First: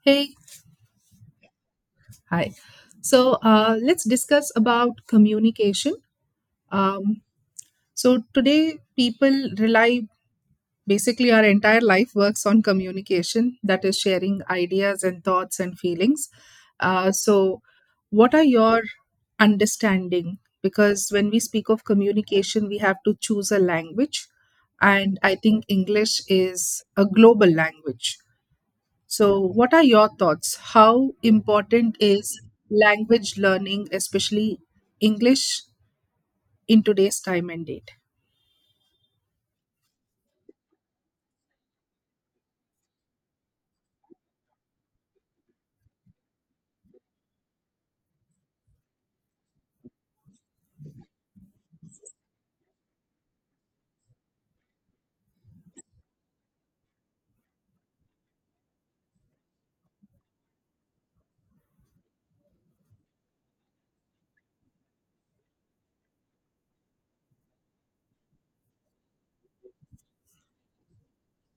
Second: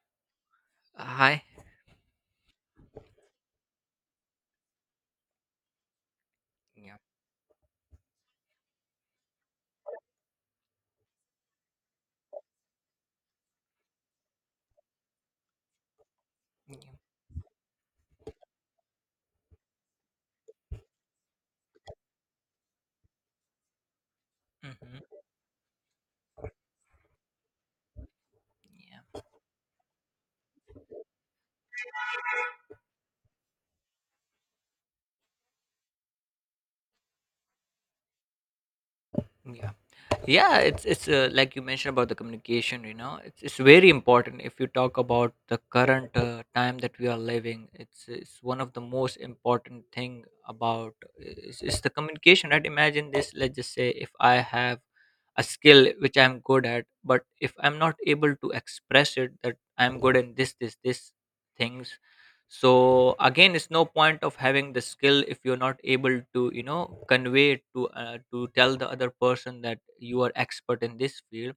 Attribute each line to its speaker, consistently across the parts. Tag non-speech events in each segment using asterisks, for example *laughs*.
Speaker 1: Hey,
Speaker 2: Hi.
Speaker 1: hi. So, let's discuss about communication.
Speaker 2: Yeah.
Speaker 1: Um, so today, people rely basically our entire life works on communication, that is sharing ideas and thoughts and feelings.
Speaker 2: Yeah.
Speaker 1: Uh, so, what are your understanding? Because when we speak of communication, we have to choose a language,
Speaker 2: hmm
Speaker 1: and I think English is a global language.
Speaker 2: Yeah.
Speaker 1: So, what are your thoughts? How important is language learning, especially English, in today's time and day?
Speaker 2: Yeah. Yeah. It's Like you mentioned about the communication, you know, it's very important. If you talk about the current time that we are living, it's one of the most important thing about is the communication. Right? Imagine this. Let's just say if I have a skill which I'm good at, but if I'm not able to express it that I'm good in this things, so again it's no point of having the skill if you're not able to, you know, convey it to tell the other person that you are expert in this field.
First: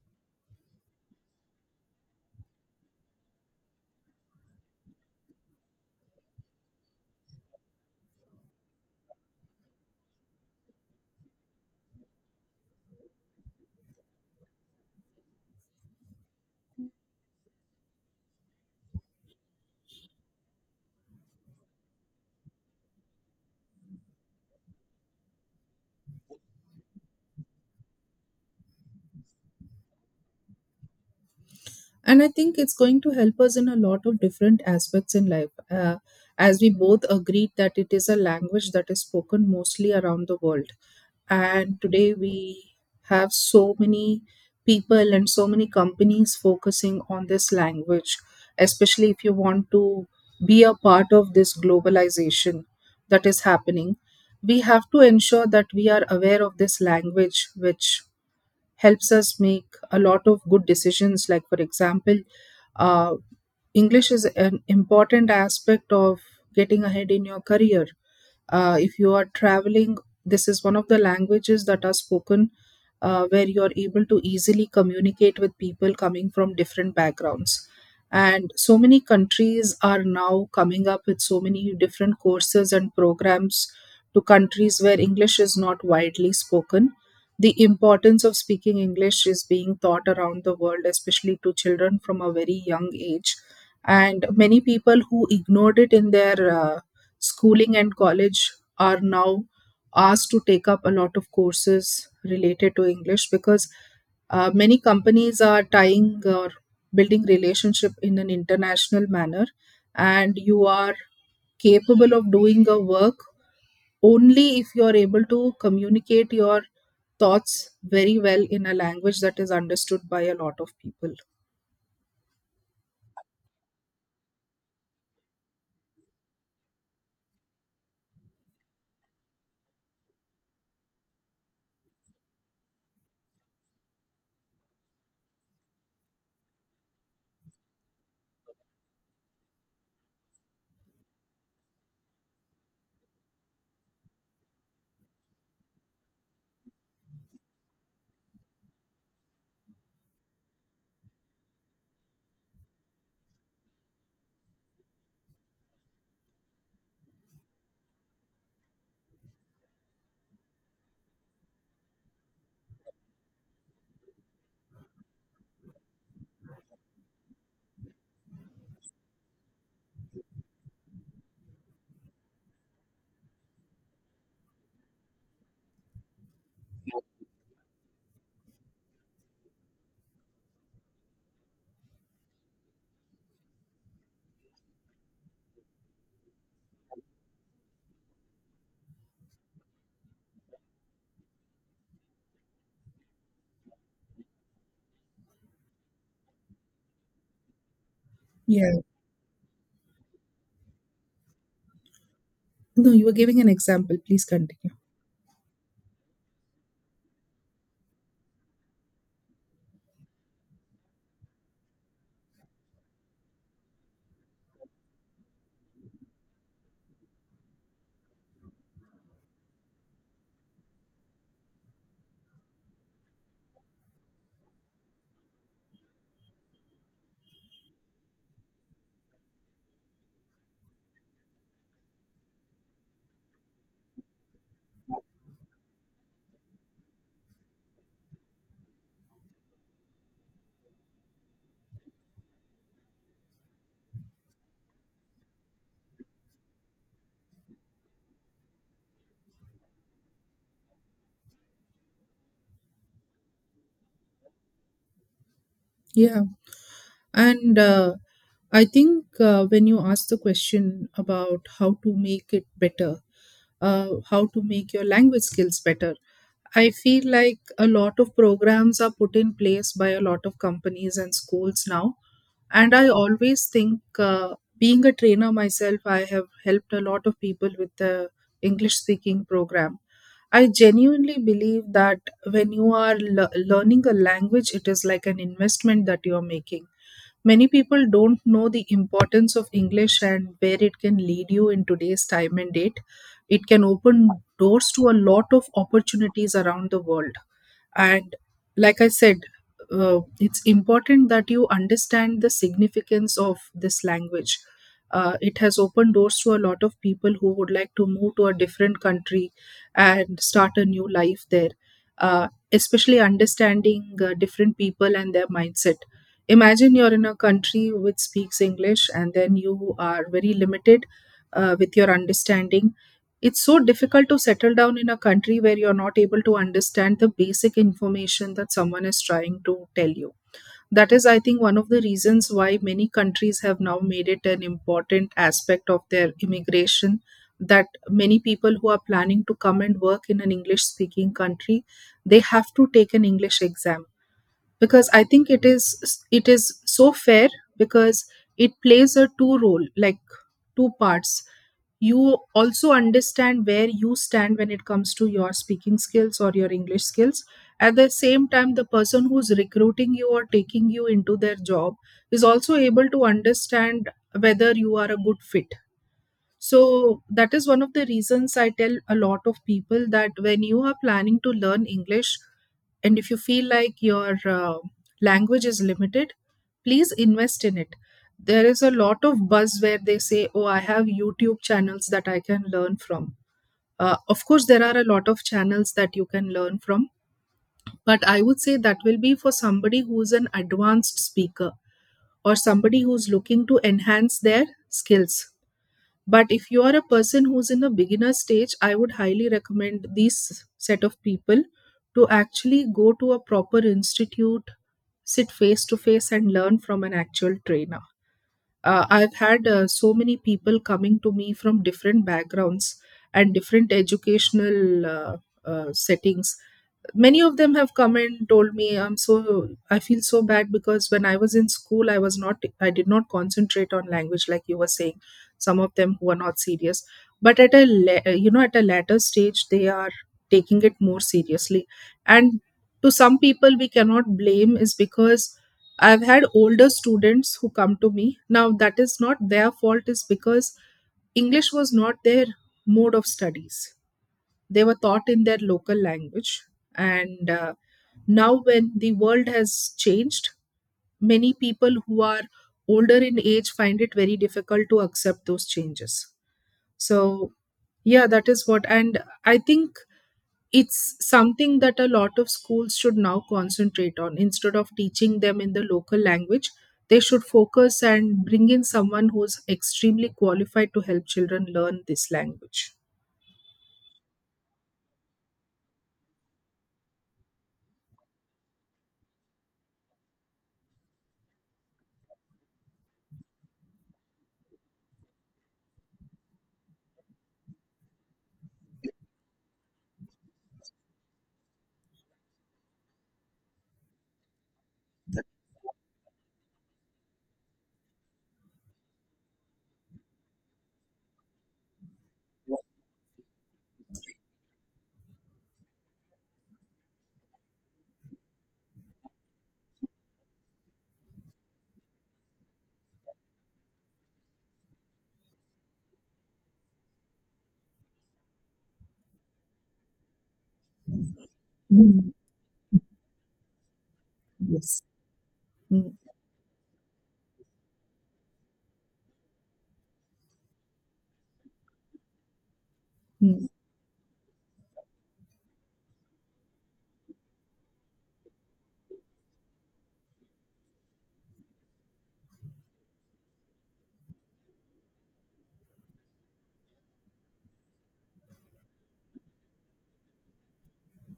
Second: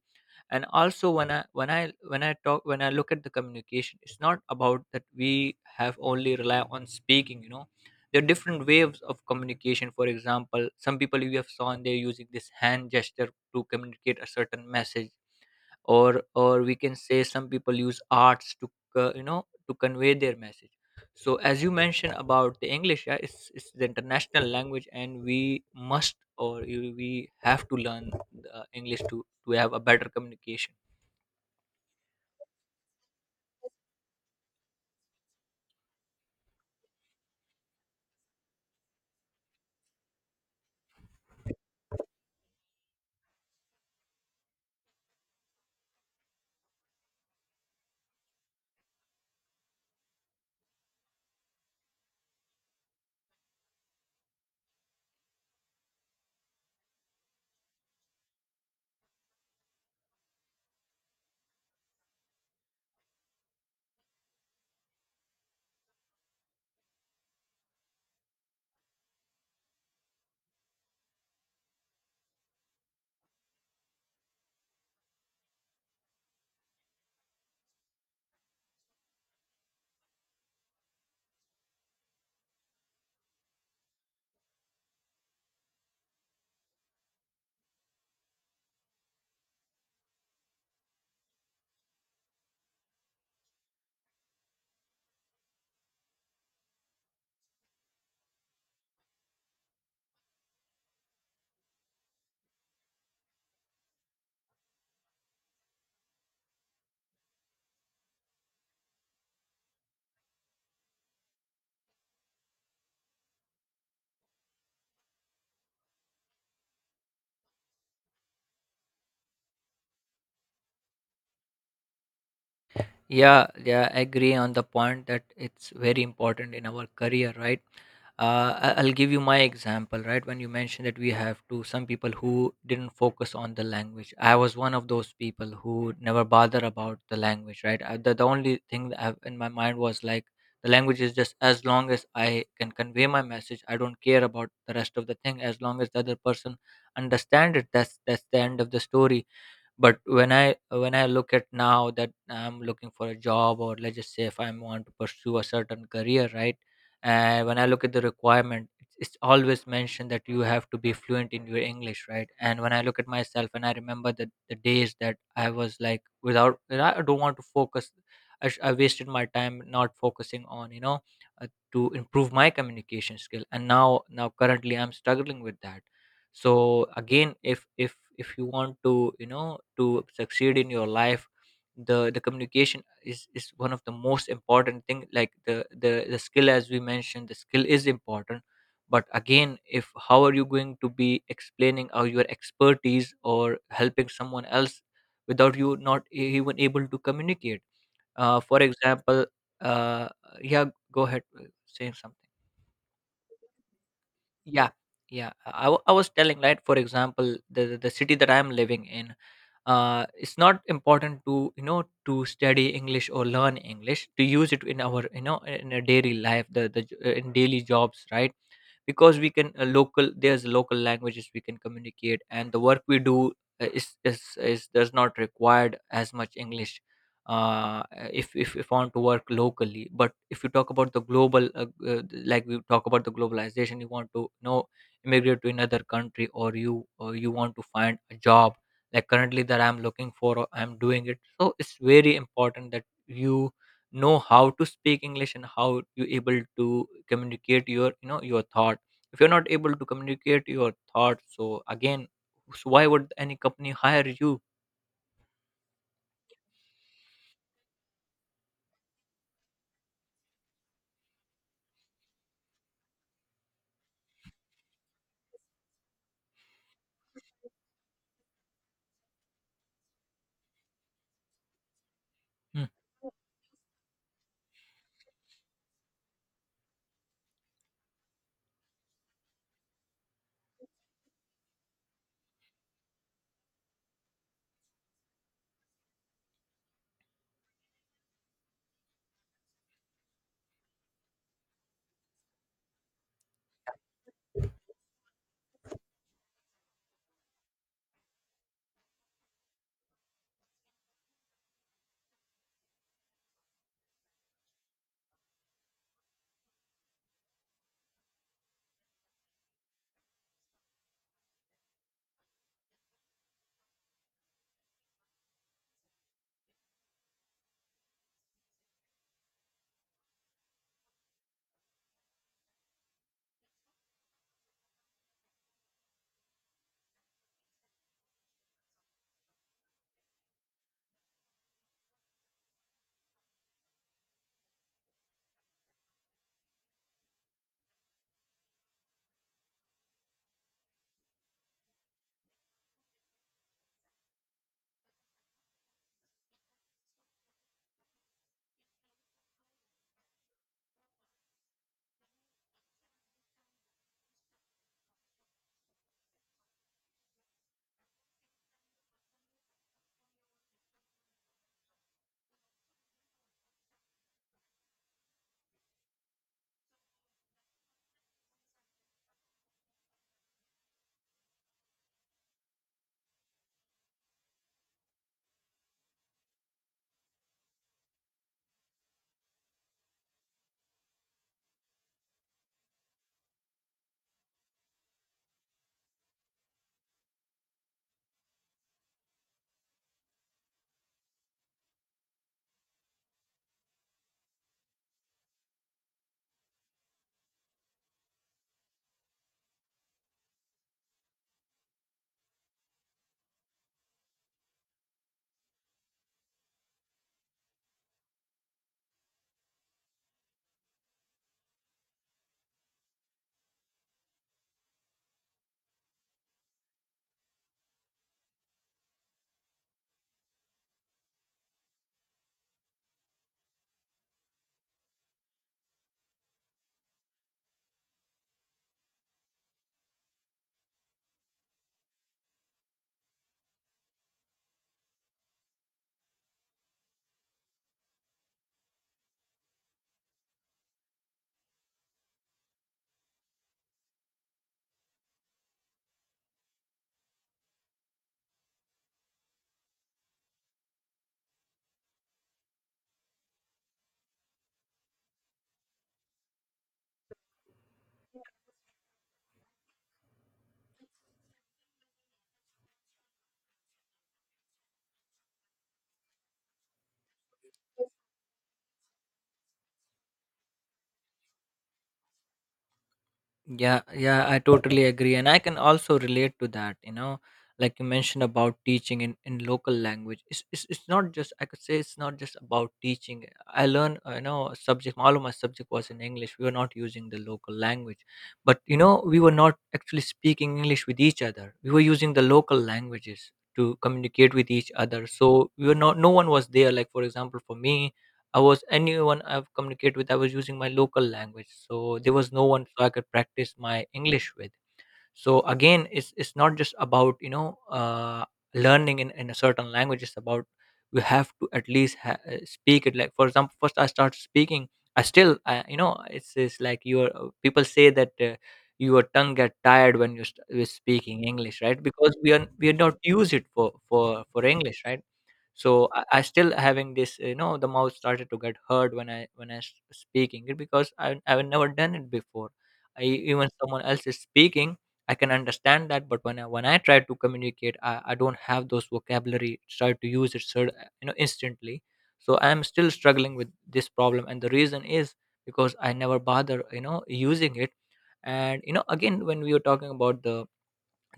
Speaker 2: And also when I when I when I talk when I look at the communication, it's not about that we have only rely on speaking, you know, there are different waves of communication. For example, some people we have seen they're using this hand gesture to communicate a certain message, or we can say some people use arts to you know, to convey their message. So as you mentioned about the English, yeah, it's the international language, and we must or we have to learn English to have a better communication.
Speaker 1: And I think it's going to help us in a lot of different aspects in life, as we both agreed that it is a language that is spoken mostly around the world. And today we have so many people and so many companies focusing on this language, especially if you want to be a part of this globalization that is happening. We have to ensure that we are aware of this language, which helps us make a lot of good decisions, like for example, uh, English is an important aspect of getting ahead in your career. If you are traveling, this is one of the languages that are spoken, where you are able to easily communicate with people coming from different backgrounds. And so many countries are now coming up with so many different courses and programs to countries where English is not widely spoken. The importance of speaking English is being taught around the world, especially to children from a very young age, and many people who ignored it in their schooling and college are now asked to take up a lot of courses related to English, because many companies are tying or building relationship in an international manner, and you are capable of doing a work only if you are able to communicate your thoughts very well in a language that is understood by a lot of people.
Speaker 2: Yeah, yeah, I agree on the point that it's very important in our career, right? I'll give you my example, right? When you mentioned that we have to some people who didn't focus on the language, I was one of those people who never bother about the language, right? The only thing that I have in my mind was like the language is just as long as I can convey my message, I don't care about the rest of the thing. As long as the other person understand it, that's the end of the story. But when I look at now that I'm looking for a job, or let's just say if I want to pursue a certain career, right? And when I look at the requirement, it's always mentioned that you have to be fluent in your English, right? And when I look at myself, and I remember the days that I was like without, that I don't want to focus. I wasted my time not focusing on, you know, uh, to improve my communication skill. And now currently I'm struggling with that. So again, if you want to, you know, to succeed in your life, the communication is one of the most important thing, like the skill. As we mentioned, the skill is important, but again, if how are you going to be explaining or your expertise or helping someone else without you not even able to communicate? For
Speaker 1: Yeah.
Speaker 2: example, uh, yeah, go ahead, say something.
Speaker 1: No, you were giving an example, please
Speaker 2: Yeah,
Speaker 1: continue.
Speaker 2: yeah. I was telling, right? For example, the city that I am living in, it's not important to, you know, to study English or learn English to use it in our, you know, in a daily life. In daily jobs, right? Because we can local there's local languages we can communicate, and the work we do is does not required as much English. uh if I want to work locally, but if you talk about the global, uh, like we talk about the globalization, you want to, you know, immigrate to another country, or you want to find a job, like currently that I'm looking for or I'm doing it. So it's very important that you know how to speak English and how you able to communicate your, you know, your thought. If you're not able to communicate your thoughts, so again, so why would any company hire you?
Speaker 1: Yeah. And I think, when you ask the question about how to make it better, how to make your language skills better, I feel like a lot of programs are put in place by a lot of companies and schools now.
Speaker 2: Hmm.
Speaker 1: And I always think, being a trainer myself, I have helped a lot of people with the English speaking program. I genuinely believe that when you are learning a language, it is like an investment that you are making. Many people don't know the importance of English and where it can lead you in today's time and date. It can open doors to a lot of opportunities around the world. And like I said, it's important that you understand the significance of this language. It has opened doors to a lot of people who would like to move to a different country and start a new life there, especially understanding different people and their mindset. Imagine you're in a country which speaks English and then you are very limited with your understanding. It's so difficult to settle down in a country where you're not able to understand the basic information that someone is trying to tell you. That is, I think, one of the reasons why many countries have now made it an important aspect of their immigration, that many people who are planning to come and work in an English speaking country, they have to take an English exam. Because I think it is, it is so fair, because it plays a two role, like two parts. You also understand where you stand when it comes to your speaking skills or your English skills. At the same time, the person who's recruiting you or taking you into their job is also able to understand whether you are a good fit. So that is one of the reasons I tell a lot of people that when you are planning to learn English, and if you feel like your language is limited, please invest in it. There is a lot of buzz where they say, "Oh, I have YouTube channels that I can learn from." Of course, there are a lot of channels that you can learn from, but I would say that will be for somebody who's an advanced speaker or somebody who's looking to enhance their skills. But if you are a person who's in a beginner stage, I would highly recommend these set of people to actually go to a proper institute, sit face to face and learn from an actual trainer. I've had so many people coming to me from different backgrounds and different educational settings. Many of them have come and told me, I'm so, I feel so bad because when I was in school, I was not, I did not concentrate on language, like you were saying. Some of them who are not serious, but at a you know, at a later stage they are taking it more seriously. And to some people we cannot blame, is because I've had older students who come to me now, that is not their fault, is because English was not their mode of studies, they were taught in their local language. And now, when the world has changed, many people who are older in age find it very difficult to accept those changes. So, yeah, that is what. And I think it's something that a lot of schools should now concentrate on. Instead of teaching them in the local language, they should focus and bring in someone who's extremely qualified to help children learn this language.
Speaker 2: Yeah, yeah, I totally agree. And I can also relate to that, you know, like you mentioned about teaching in, local language. It's not just, I could say it's not just about teaching. I learned, you know, a subject, all of my subject was in English. We were not using the local language. But, you know, we were not actually speaking English with each other. We were using the local languages to communicate with each other. So we were not, no one was there. Like, for example, for me, I was anyone I've communicated with, I was using my local language. So there was no one so I could practice my English with. So again, it's not just about, you know, learning in, a certain language. It's about you have to at least speak it. Like for example, first I start speaking. You know, it's like your people say that. Your tongue get tired when you're, you're speaking English, right?
Speaker 1: Mm,
Speaker 2: Because we are not use it for for English,
Speaker 1: yes.
Speaker 2: right? So
Speaker 1: Mm,
Speaker 2: I still having this, you know, the mouth started to get hurt when I speaking it because I've never done it before.
Speaker 1: mm.
Speaker 2: Even someone else is speaking, I can understand that, but when I try to communicate, I don't have those vocabulary try to use it you know, instantly. So I'm still struggling with this problem, and the reason is because I never bother, you know, using it. And you know, again, when we were talking about the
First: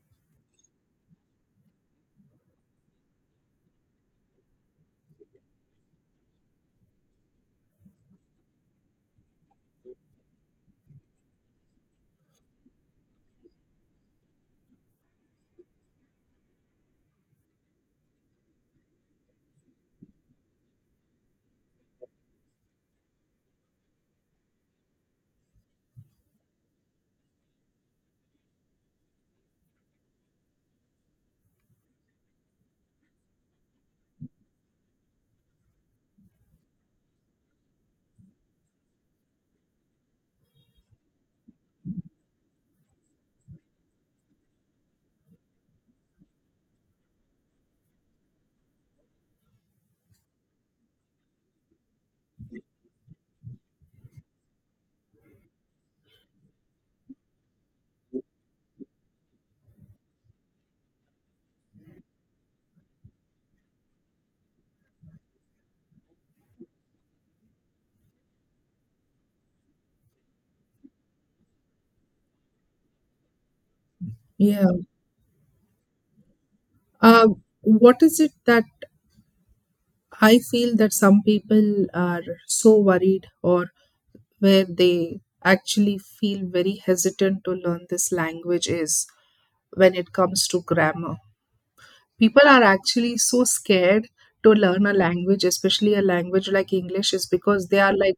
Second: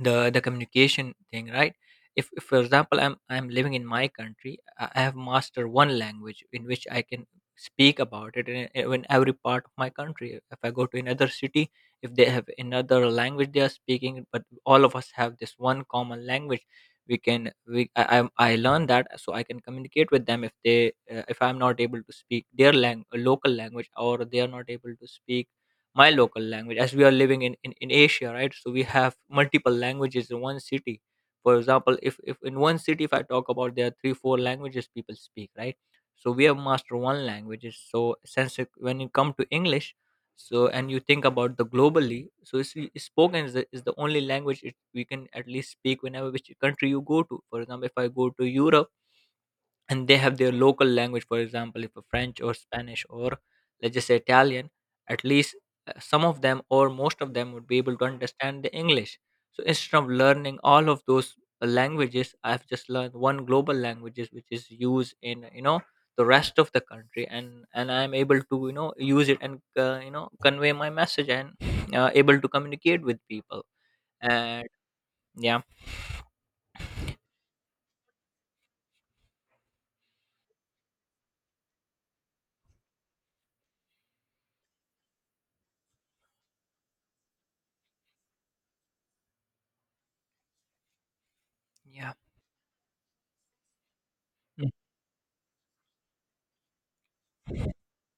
Speaker 2: the communication thing, right? If for example I'm living in my country, I have mastered one language in which I can speak about it in every part of my country. If I go to another city, if they have another language they are speaking, but all of us have this one common language. We can we i i, I learn that so I can communicate with them. If they if I'm not able to speak their local language, or they are not able to speak my local language, as we are living in Asia, right? So we have multiple languages in one city. For example, if in one city, if I talk about there are 3 or 4 languages people speak, right? So we have mastered one languages. So since when you come to English, so and you think about the globally, so it's spoken is is the only language it, we can at least speak whenever which country you go to. For example, if I go to Europe and they have their local language, for example, if a French or Spanish or let's just say Italian, at least some of them or most of them would be able to understand the English. So instead of learning all of those languages, I've just learned one global languages which is used in, you know, the rest of the country, and I'm able to, you know, use it and you know, convey my message and able to communicate with people
Speaker 1: Yeah.
Speaker 2: and yeah.
Speaker 1: What is it that I feel that some people are so worried or where they actually feel very hesitant to learn this language is when it comes to grammar.
Speaker 2: Yeah.
Speaker 1: People are actually so scared to
Speaker 2: Mm,
Speaker 1: learn a language, especially a language like English, is because they are like,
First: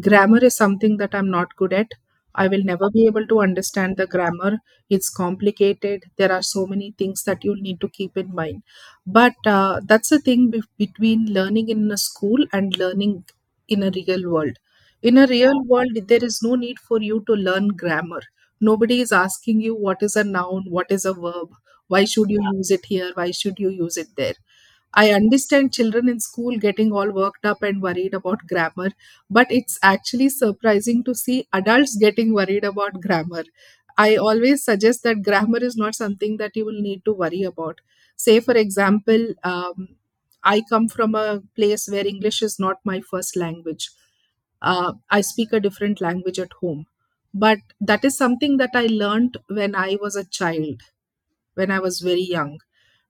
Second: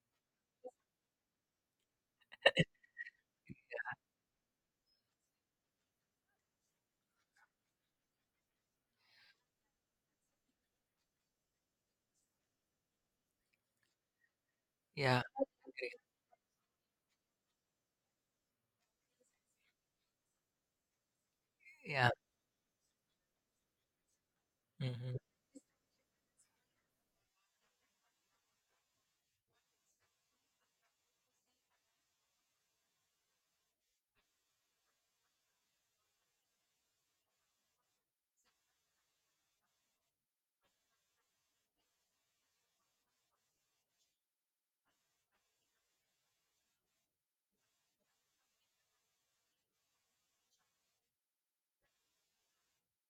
Speaker 1: grammar is something that I'm not good at, I will never be able to understand the grammar, it's complicated, there are so many things that you'll need to keep in mind. But that's the thing, between learning in a school and learning in a real world. In
Speaker 2: yeah.
Speaker 1: a real world, there is no need for you to learn grammar. Nobody is asking you, what is a noun, what is a verb, why
Speaker 2: Yeah.
Speaker 1: should you use it here, why should you use it there. I
Speaker 2: Mhm.
Speaker 1: understand children in school getting all worked up and worried about grammar, but it's actually surprising to see adults getting worried about grammar. I always suggest that grammar is not something that you will need to worry about. Say, for example, I come from a place where English is not my first language, I speak a different language at home. But that is something that I learned when I was a child, when I was very young.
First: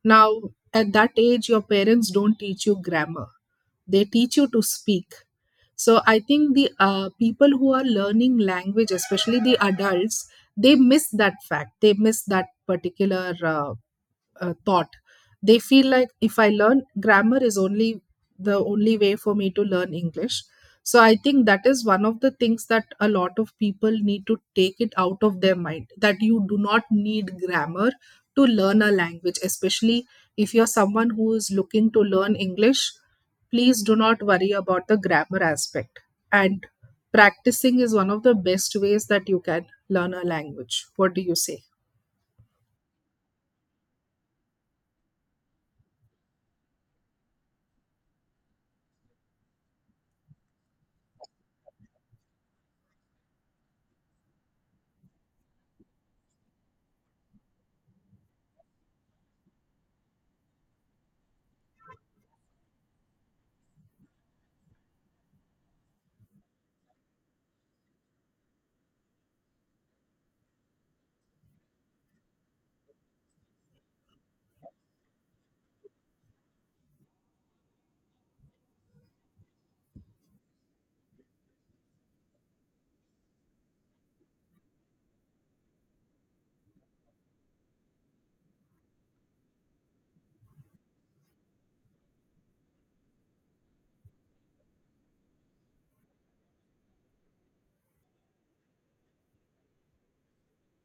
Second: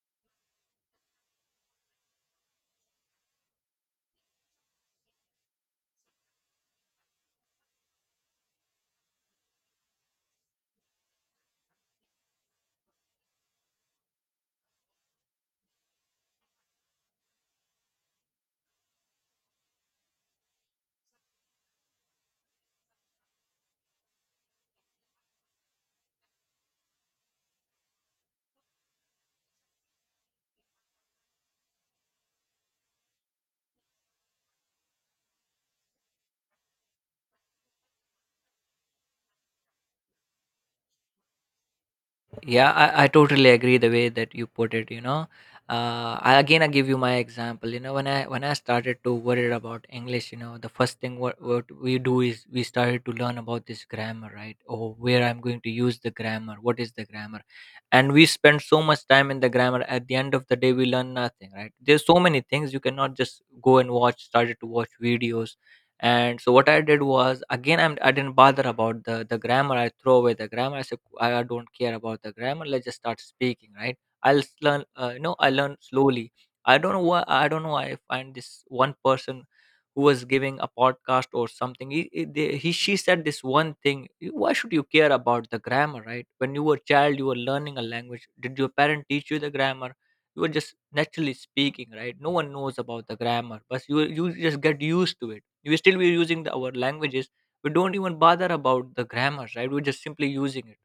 Speaker 1: Now, at that age, your parents don't teach you grammar, they teach you to speak. So, I think the people who are learning language, especially the adults, they miss that fact. They miss that particular thought. They feel like, if I learn grammar, is only the only way for me to learn English. So I think that is one of the things that a lot of people need to take it out of their mind, that you do not need grammar to learn a language, especially if you're someone who is looking to learn English, please do not worry about the grammar aspect. And practicing is one of the best ways that you can learn a language. What do you say?
Speaker 2: Yeah, I totally agree the way that you put it, you know, again I give you my example, you know, when I started to worry about English, you know, the first thing what we do is we started to learn about this grammar, right? Or where I'm going to use the grammar, what is the grammar. And we spend so much time in the grammar, at the end of the day we learn nothing, right? There's so many things. You cannot just go and watch started to watch videos. And so what I did was again I didn't bother about the grammar. I throw away the grammar. I said I don't care about the grammar. Let's just start speaking, right? Learn. You know, I learn slowly. I don't know why. I don't know why I find this one person who was giving a podcast or something. He, they- he she said this one thing. Why should you care about the grammar, right? When you were a child, you were learning a language. Did your parent teach you the grammar? You were just naturally speaking, right? No one knows about the grammar, but you just get used to it. We still we using our languages. We don't even bother about the grammars, right? We're just simply using it,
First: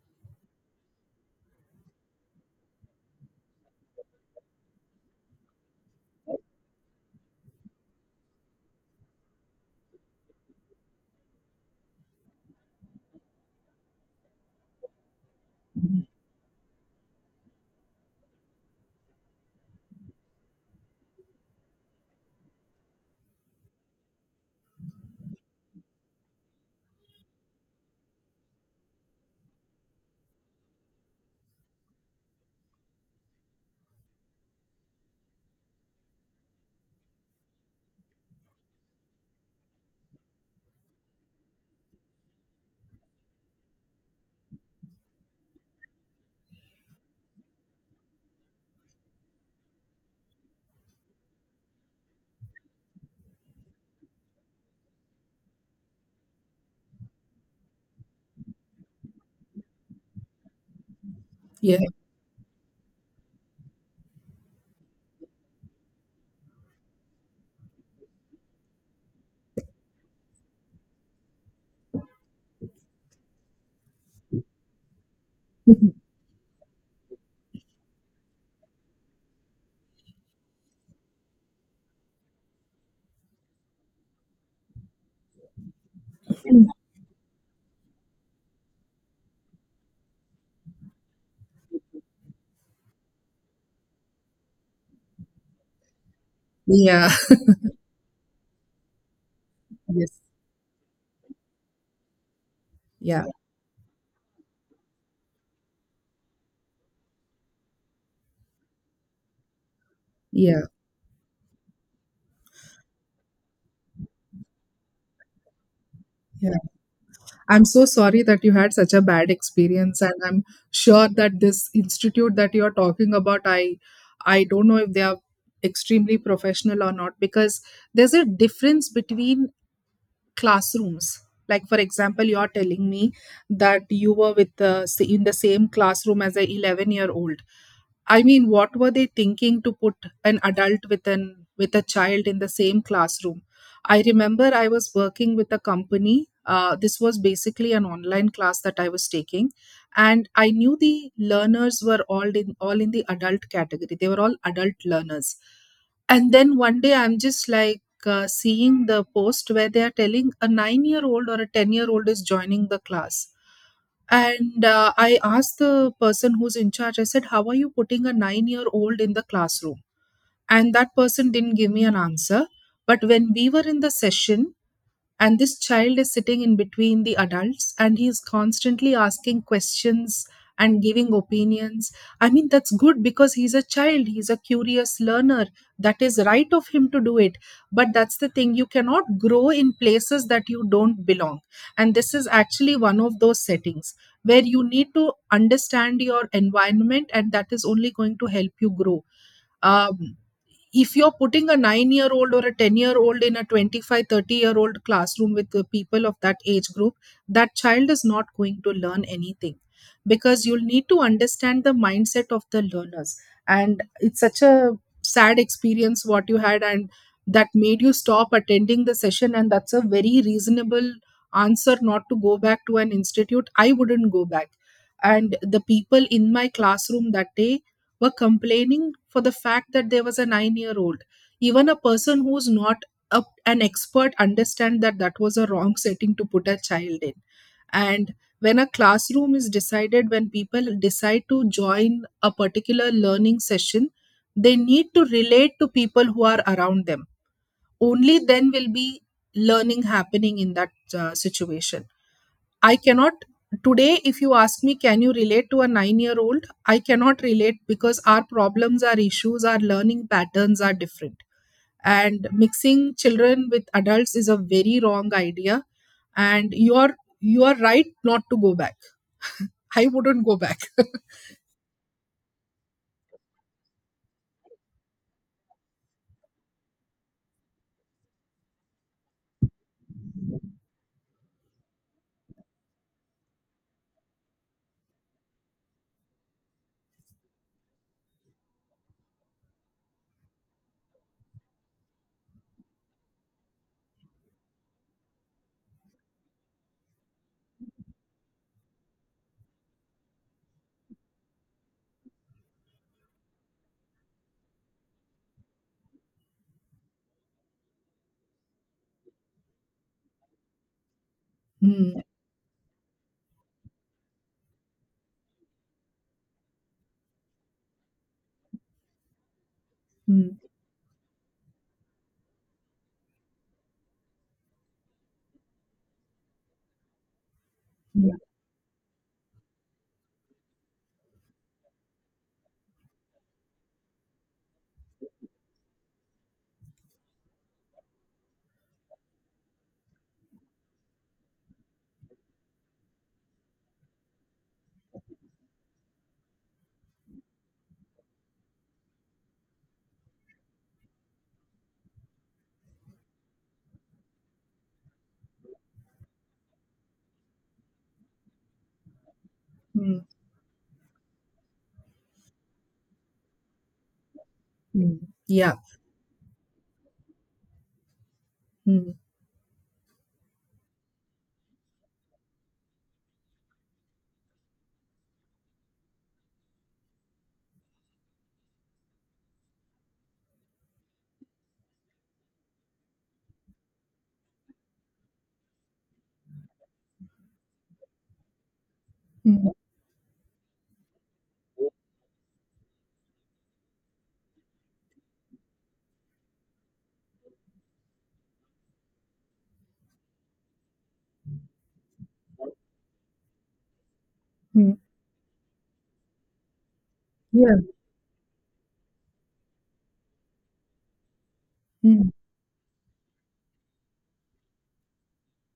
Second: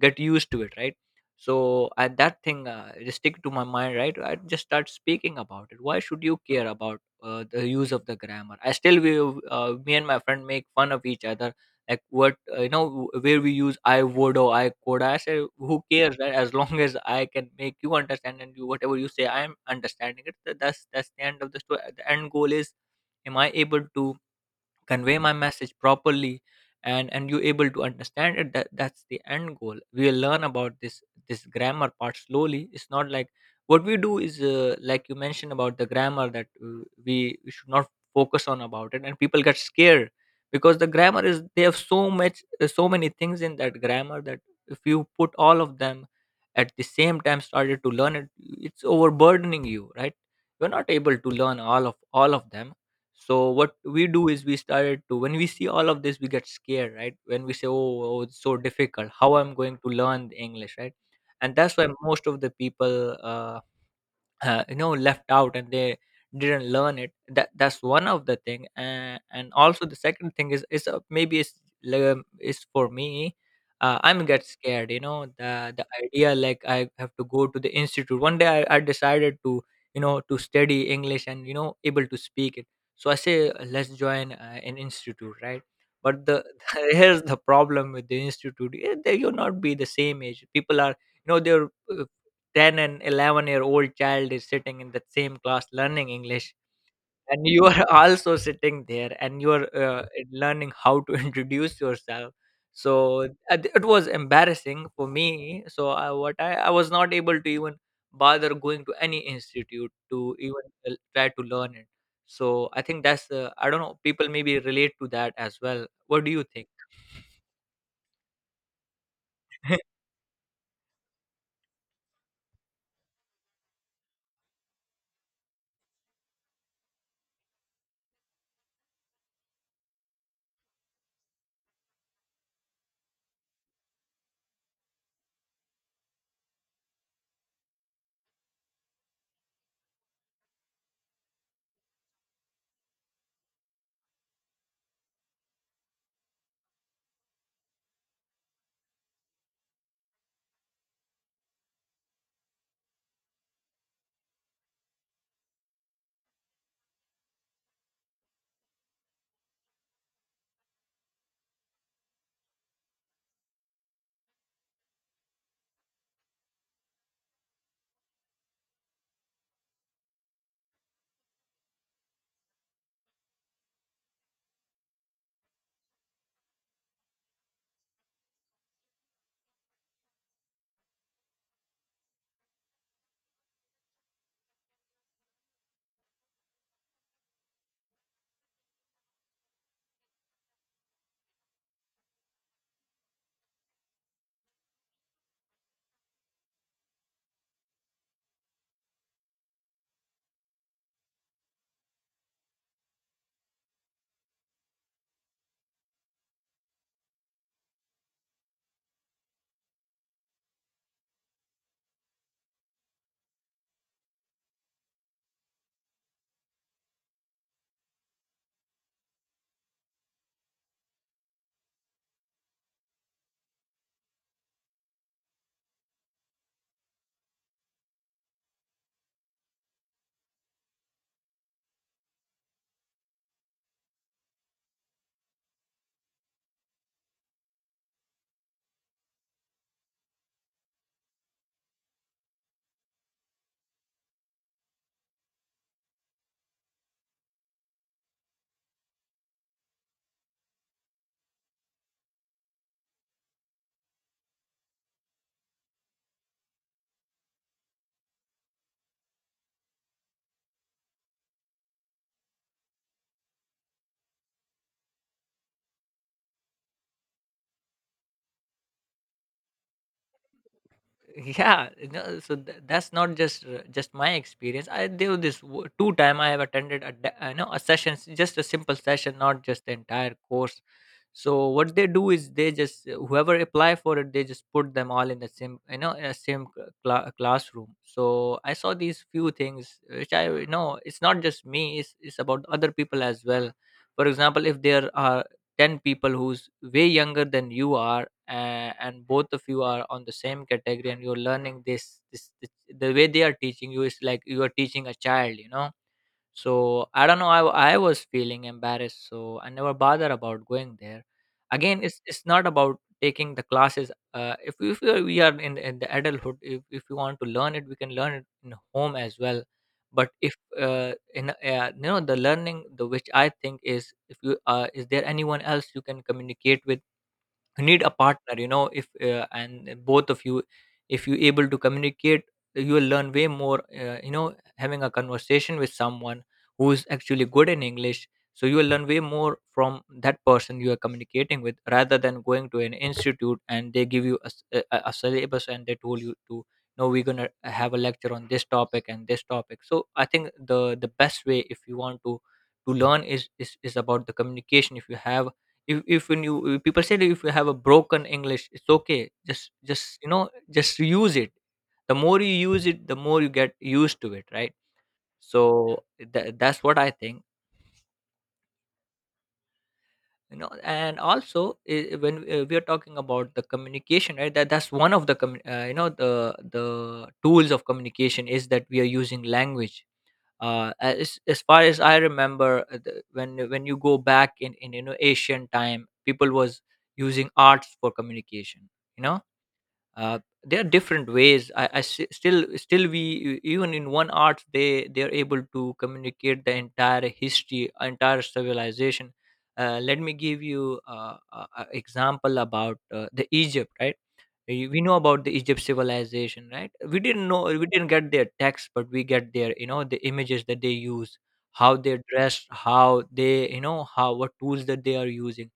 Speaker 2: get used to it, right? So at that thing, it stick to my mind, right? I just start speaking about it. Why should you care about the use of the grammar? I still we me and my friend make fun of each other, like what, you know, where we use I would or I could, I say who cares, right? As long as I can make you understand and you, whatever you say, I am understanding it. That's the end of the story. The end goal is, am I able to convey my message properly, and you able to understand it? That's the end goal. We'll learn about this, this grammar part, slowly. It's not like what we do is, like you mentioned about the grammar, that we should not focus on about it, and people get scared, because the grammar is, they have so much, so many things in that grammar that if you put all of them at the same time started to learn it, it's overburdening you, right? You're not able to learn all of them. So what we do is, we started to, when we see all of this we get scared, right? When we say, oh, it's so difficult, how I'm going to learn the English, right? And that's
Speaker 1: Yeah.
Speaker 2: why most of the people, you know, left out, and they didn't learn it. That's one of the thing. And also the second thing is, maybe it's like, is for me, I'm get scared, you know, the
Speaker 1: *laughs*
Speaker 2: idea like I have to go to the institute one day. I decided to, you know, to study English and, you know, able to speak it. So I say, Let's join an institute, right?" But the *laughs* here's the problem with the institute. They, you'll not be the same age. People are, you know, they're, 10 and 11-year-old child is sitting in that same class learning English,
Speaker 1: Yeah.
Speaker 2: and you are *laughs* also sitting there, and you are,
Speaker 1: Yes.
Speaker 2: learning how to *laughs* introduce yourself. So,
Speaker 1: Yeah,
Speaker 2: it was embarrassing for me. So, I, what I was not able to even bother going to any institute to
Speaker 1: yeah,
Speaker 2: even l try to learn it. So, I think that's, I don't know, people maybe relate to that as well. What do you
Speaker 1: yeah.
Speaker 2: think?
Speaker 1: I'm so sorry that you had such a bad experience, and I'm sure that this institute that you're talking about, I don't know if they are extremely professional or not, because there's a difference between classrooms. Like for example, you're telling me that you were with the, in the same classroom as a 11-year old. I mean, what were they thinking to put an adult with an with a child in the same classroom? I remember I was working with a company, this was basically an online class that I was taking, and I knew the learners were all in the adult category, they were all adult learners. And then one day I'm just like, seeing the post where they are telling a 9-year old or a 10-year-old is joining the class. And I asked the person who's in charge, I said, "How are you putting a 9-year old in the classroom?" And that person didn't give me an answer. But when we were in the session, and this child is sitting in between the adults and he is constantly asking questions and giving opinions. I mean, that's good because he's a child, he's a curious learner. That is right of him to do it. But that's the thing, you cannot grow in places that you don't belong. And this is actually one of those settings where you need to understand your environment and that is only going to help you grow. um, if you're putting a 9-year-old or a 10-year-old in a 25-30 year old classroom with the people of that age group, that child is not going to learn anything because you'll need to understand the mindset of the learners. And it's such a sad experience what you had, and that made you stop attending the session, and that's a very reasonable answer not to go back to an institute. I wouldn't go back. And the people in my classroom that day were complaining for the fact that there was a 9-year old. Even a person who's not an expert understand that that was a wrong setting to put a child in. And when a classroom is decided, when people decide to join a particular learning session, they need to relate to people who are around them. Only then will be learning happening in that situation. I cannot. Today, if you ask me, can you relate to a 9-year old? I cannot relate because our problems, our issues, our learning patterns are different. And mixing children with adults is a very wrong idea. And you are right not to go back. I wouldn't go back. *laughs*
Speaker 2: Yeah, no, so that's not just, just my experience. I do this, two time. I have attended a, you know, a session, just a simple session, not just the entire course. So what they do is, they just, whoever apply for it, they just put them all in the same, you know, in a same classroom. So I saw these few things which, I, you know, it's not just me, it's about other people as well. For example, if there are 10 people who's way younger than you are, and both of you are on the same category, and you're learning this, the way they are teaching you is like you are teaching a child, you know. So I don't know, I was feeling embarrassed, so I never bother about going there again.
Speaker 1: Mm.
Speaker 2: It's not about taking the classes, if, if we are in the adulthood, if we want to learn it, we can learn it in home as well. But if,
Speaker 1: Mm.
Speaker 2: in, you know, the learning, the, which I think is, if you, is there anyone else you can communicate with? You need a
Speaker 1: Mm.
Speaker 2: partner, you know, if, and both of you, if you able to communicate, you will learn way more, you know, having a conversation with someone who is actually good in English. So you will learn way more from that person you are communicating with, rather than going to an institute and they give you a, a syllabus, and they told you to, no, we're going to have a lecture on this topic and this topic. So I think the best way, if you want to learn, is is about the communication. If you have, if when you, if people said, if you have a broken English, it's okay, just,
Speaker 1: Mm.
Speaker 2: you know, just use it. The more you use it, the more you get used to it, right?
Speaker 1: Mm. Yeah.
Speaker 2: So that's what I think.
Speaker 1: Mm.
Speaker 2: You know, and also, we are talking about the communication, right? That's one of the you know, the tools of communication, is that we are using language. As far as I remember, when, you go back in, you know, ancient time, people was using arts for communication, you know.
Speaker 1: Mm.
Speaker 2: uh, there are different ways. I still we, even in one art, they are able to communicate the entire history, entire civilization. Let me give you an example about, the Egypt, right?
Speaker 1: Mm.
Speaker 2: We know about the Egypt civilization, right? We didn't know,
Speaker 1: Yeah.
Speaker 2: we didn't get their text, but we get their, you know, the images that they use, how they
Speaker 1: Mm.
Speaker 2: dress, how they, you know, how, what tools that they are using.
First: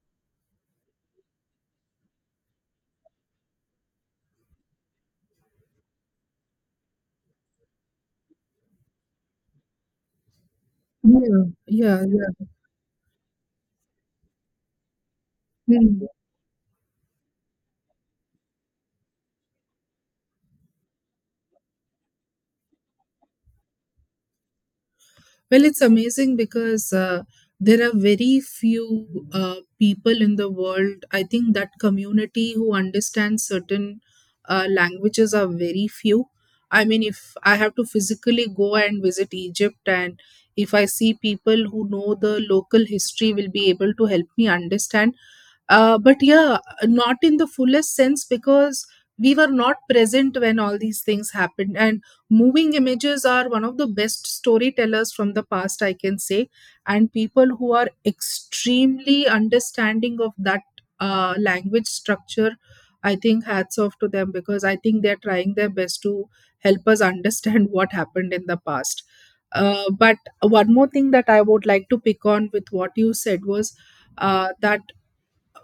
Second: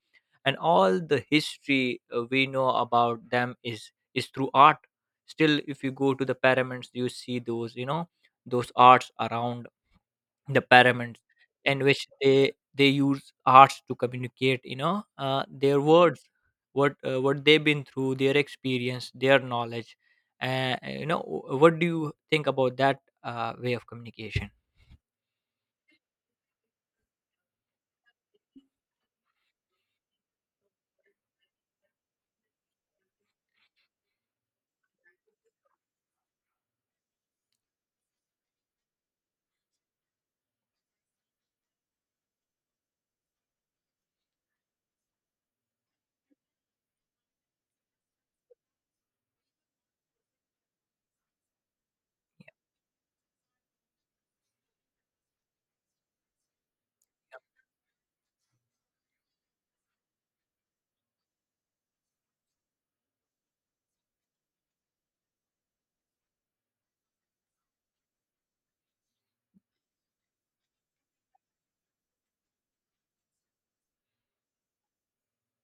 Speaker 2: And all the history, we know about them, is through art. Still, if you go to the pyramids, you see those, you know, those arts around the pyramids,
Speaker 1: Yeah,
Speaker 2: in
Speaker 1: yeah,
Speaker 2: which
Speaker 1: yeah.
Speaker 2: they use arts to communicate, you know, their
Speaker 1: Mm.
Speaker 2: words, what, what they've been through, their experience, their knowledge. You know, what do you think about that, way of communication?
Speaker 1: Well, it's amazing because there are very few people in the world. I think that community who understand certain languages are very few. I mean, if I have to physically go and visit Egypt, and if I see people who know the local history, will be able to help me understand. But yeah, not in the fullest sense because we were not present when all these things happened. And moving images are one of the best storytellers from the past, I can say. And people who are extremely understanding of that language structure, I think hats off to them because I think they're trying their best to help us understand *laughs* what happened in the past. But one more thing that I would like to pick on with what you said was that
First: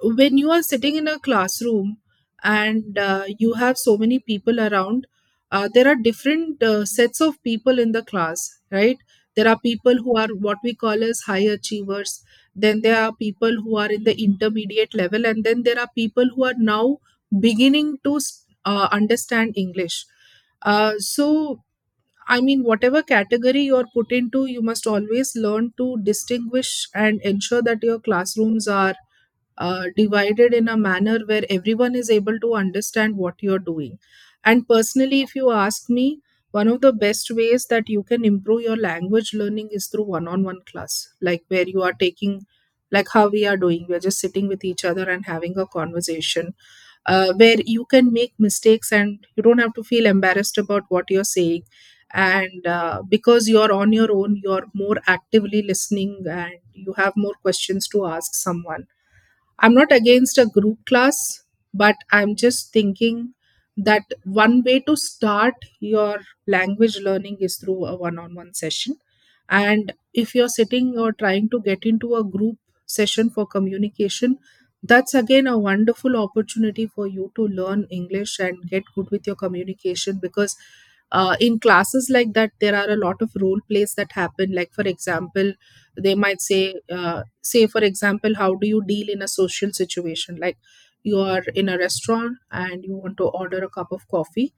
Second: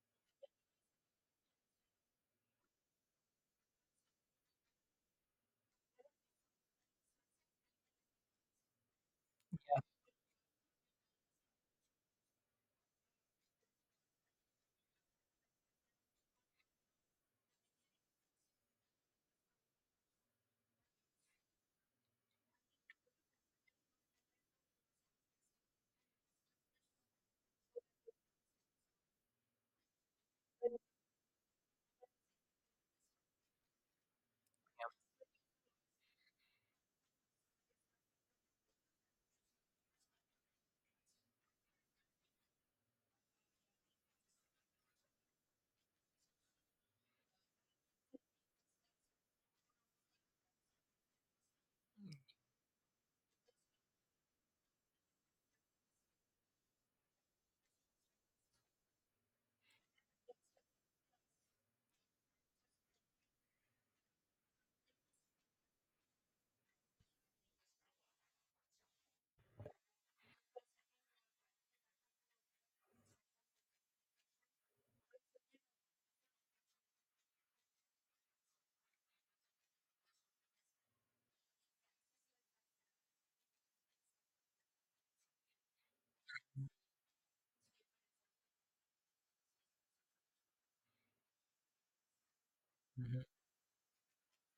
Speaker 1: when you are sitting in a classroom and you have so many people around, there are different sets of people in the class, right? There are people who are what we call as high achievers, then there are people who are in the intermediate level, and then there are people who are now beginning to understand English. So, I mean, whatever category you're put into, you must always learn to distinguish and ensure that your classrooms are divided in a manner where everyone is able to understand what you're doing. And personally, if you ask me, one of the best ways that you can improve your language learning is through one on one class, like where you are taking, like how we are doing, we're just sitting with each other and having a conversation where you can make mistakes and you don't have to feel embarrassed about what you're saying. And because you're on your own, you're more actively listening and you have more questions to ask someone. I'm not against a group class, but I'm just thinking that one way to start your language learning is through a one on one session. And if you're sitting or trying to get into a group session for communication, that's again a wonderful opportunity for you to learn English and get good with your communication because in classes like that, there are a lot of role plays that happen. Like, for example, they might say, say for example, how do you deal in a social situation, like you are in a restaurant and you want to
Speaker 2: Mhm.
Speaker 1: order a cup of coffee.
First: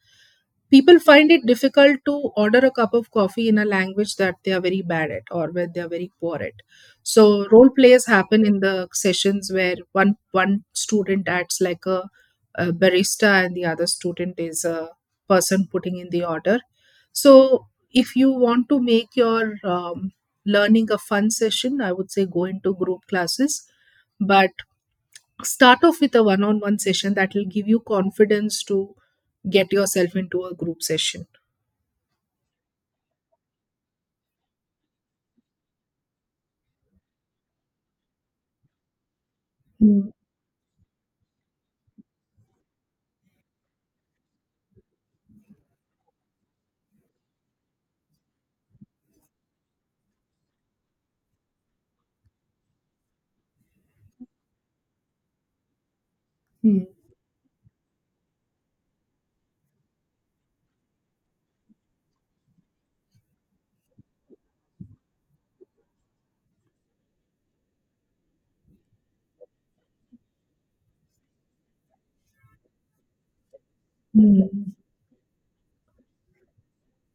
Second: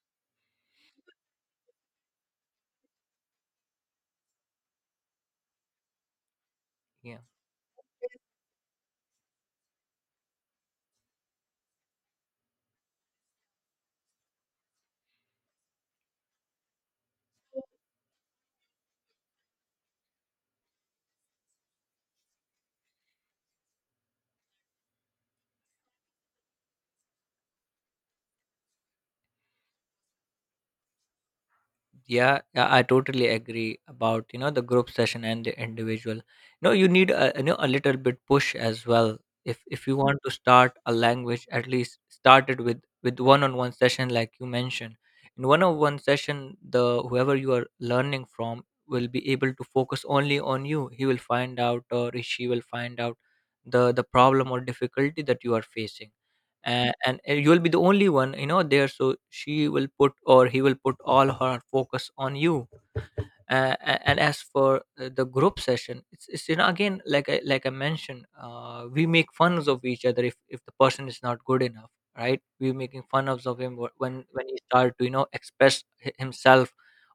Speaker 1: People find it difficult to order a cup of coffee in a language that they are very bad at or where they are very poor at.
Speaker 2: Yeah,
Speaker 1: So role plays happen in the sessions where one student acts like a barista and the other student is a person putting in the order. So if you want to make your learning a fun session, I would say go into group classes. But start off with a one on one session that will give you confidence to get yourself into a group session.
Speaker 2: yeah, yeah, I totally agree about, you know, the group session and the individual. You know, you need a, you know, a little bit push as well. If you
Speaker 1: Mm.
Speaker 2: want to start a language, at least start it with one on one session, like you mentioned. In one on one session, the whoever you are learning from will be able to focus only on you. He will find out, or she will find out, the problem or difficulty that you are facing.
Speaker 1: Mm.
Speaker 2: And you will be the only one, you know, there, so she will put, or he will put, all her focus on you. And as for, the group session, it's you know, again, like I, like I mentioned, we make fun of each other. If the person is not good enough, right, we're making fun of, him, when he
Speaker 1: Mm.
Speaker 2: start to, you know, express himself,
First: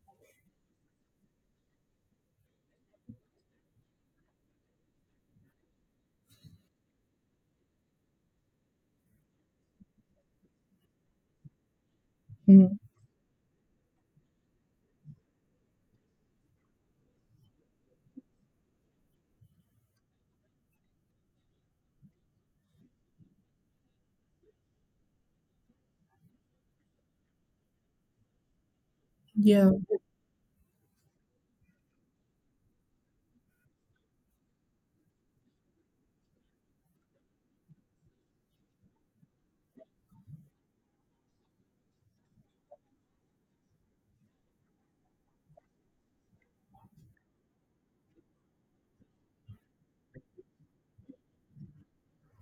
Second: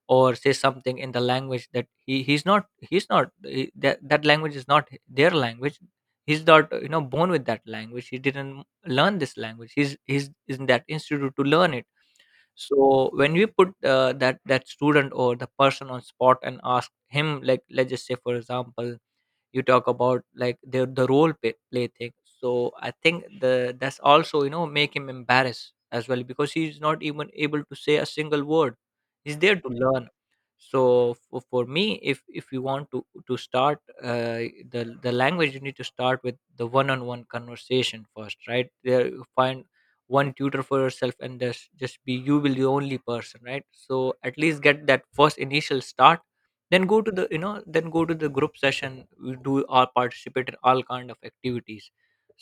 Speaker 2: or say something in the language that he he's not, he's not, that language is not their language. He's not, you know, born with that language, he didn't learn this language. He's in that institute to learn it.
Speaker 1: Mm.
Speaker 2: So when we put, that student or the person on spot, and ask him, like, let's just say, for example, you talk about like the play thing. So I think the that's also, you know, make him embarrassed as well, because he's not even able to say a single word. He's there to
Speaker 1: Yeah.
Speaker 2: learn. So for me, if you want to start, uh, the language, you need to start with the one-on-one conversation first, right? There you find one tutor for yourself, and just be, you will the only person, right? So at least get that first initial start, then go to the, you know, then go to the group session, we do, or participate in all kind of activities.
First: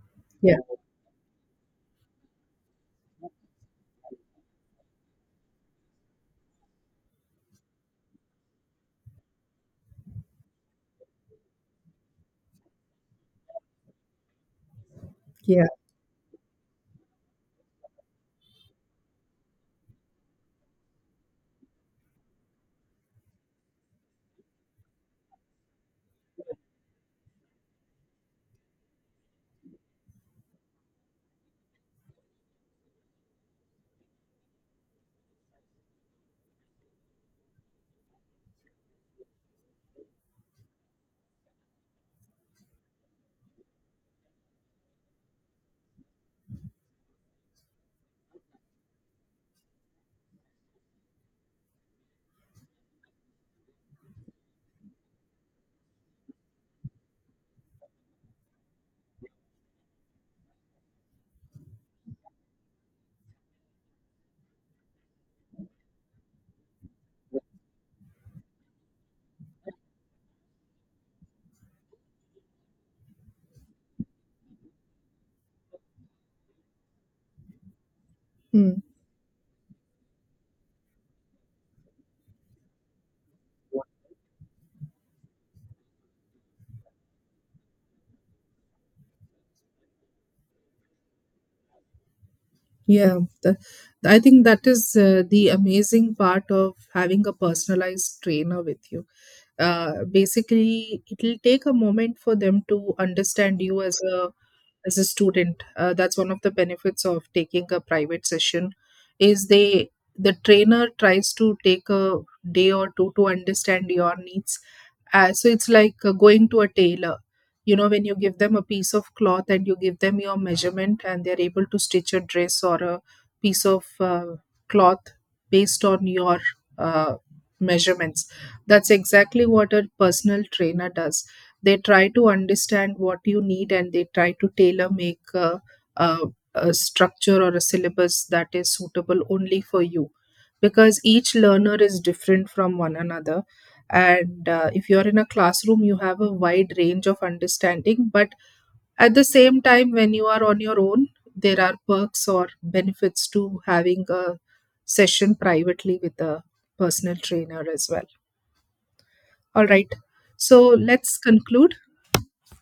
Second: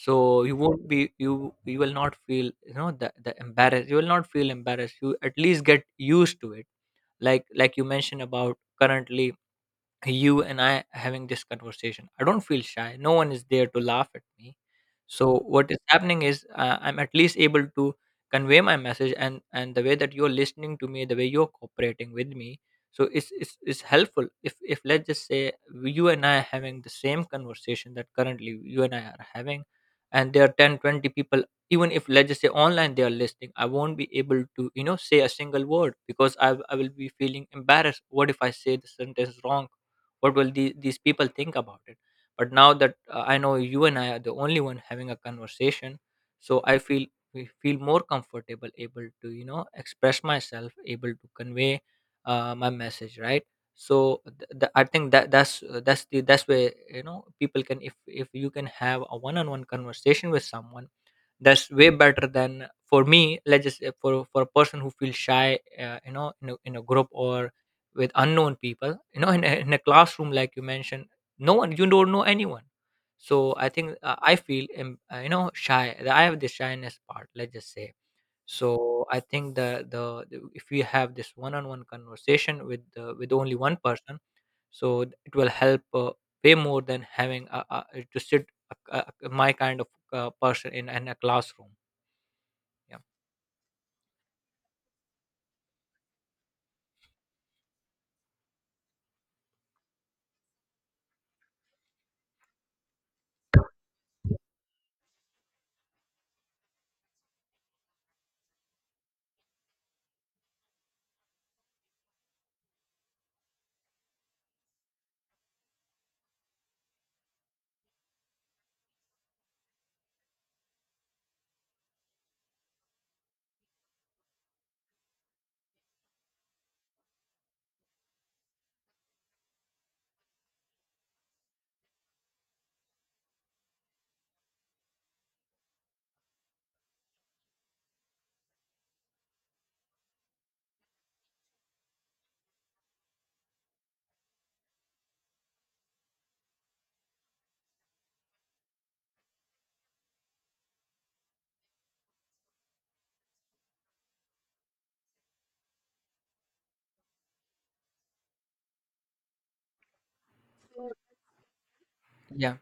Speaker 2: So
Speaker 1: Yeah.
Speaker 2: you won't be, you will not feel, you know, the embarrassed, you will not feel embarrassed, you at least get used to it. Like you mentioned about currently, you and I having this conversation, I don't feel shy. No one is there to laugh at me. So
Speaker 1: Yeah.
Speaker 2: what is happening is, I'm at least able to convey my message, and the way that you're listening to me, the way you're cooperating with me, so it's helpful. If let's just say, you and I are having the same conversation that currently you and I are having, and there are 10, 20 people, even if, let's just say, online they are listening, I won't be able to, you know, say a single word, because I will be feeling embarrassed. What if I say the sentence wrong? What will these people think about it? But now that, I know you and I are the only one having a conversation, so I feel, we feel more comfortable, able to, you know, express myself, able to convey, my message, right? So I think that's, that's the, that's where, you know, people can, if you can have a one-on-one conversation with someone, that's way better. Than for me, let's just say, for a person who feels shy, you know, in a group, or with unknown people, you know, in a classroom like you mentioned, no one, you don't know anyone. So I think, I feel, you know, shy, I have the shyness part, let's just say.
Speaker 1: Mm.
Speaker 2: So I think if we have this one-on-one conversation with, with only one person, so it will help, way more than having to sit, a, my kind of, person in a classroom. Yeah.
Speaker 1: Yeah. I think that is the amazing part of having a personalized trainer with you. Basically, it'll take a moment for them to understand you as a student. That's one of the benefits of taking a private session is they, the trainer tries to take a day or two to understand your needs. So it's like going to a tailor. You know, when you give them a piece of cloth and you give them your measurement and they're able to stitch a dress or a piece of cloth based on your uh, measurements. That's exactly what a personal trainer does. They try to understand what you need and they try to tailor make a, a structure or a syllabus that is suitable only for you because each learner is different from one another. And if you're in a classroom, you have a wide range of understanding. But at the same time, when you are on your own, there are perks or benefits to having a session privately with a personal trainer as well. All right, so let's conclude.
Speaker 2: Yeah.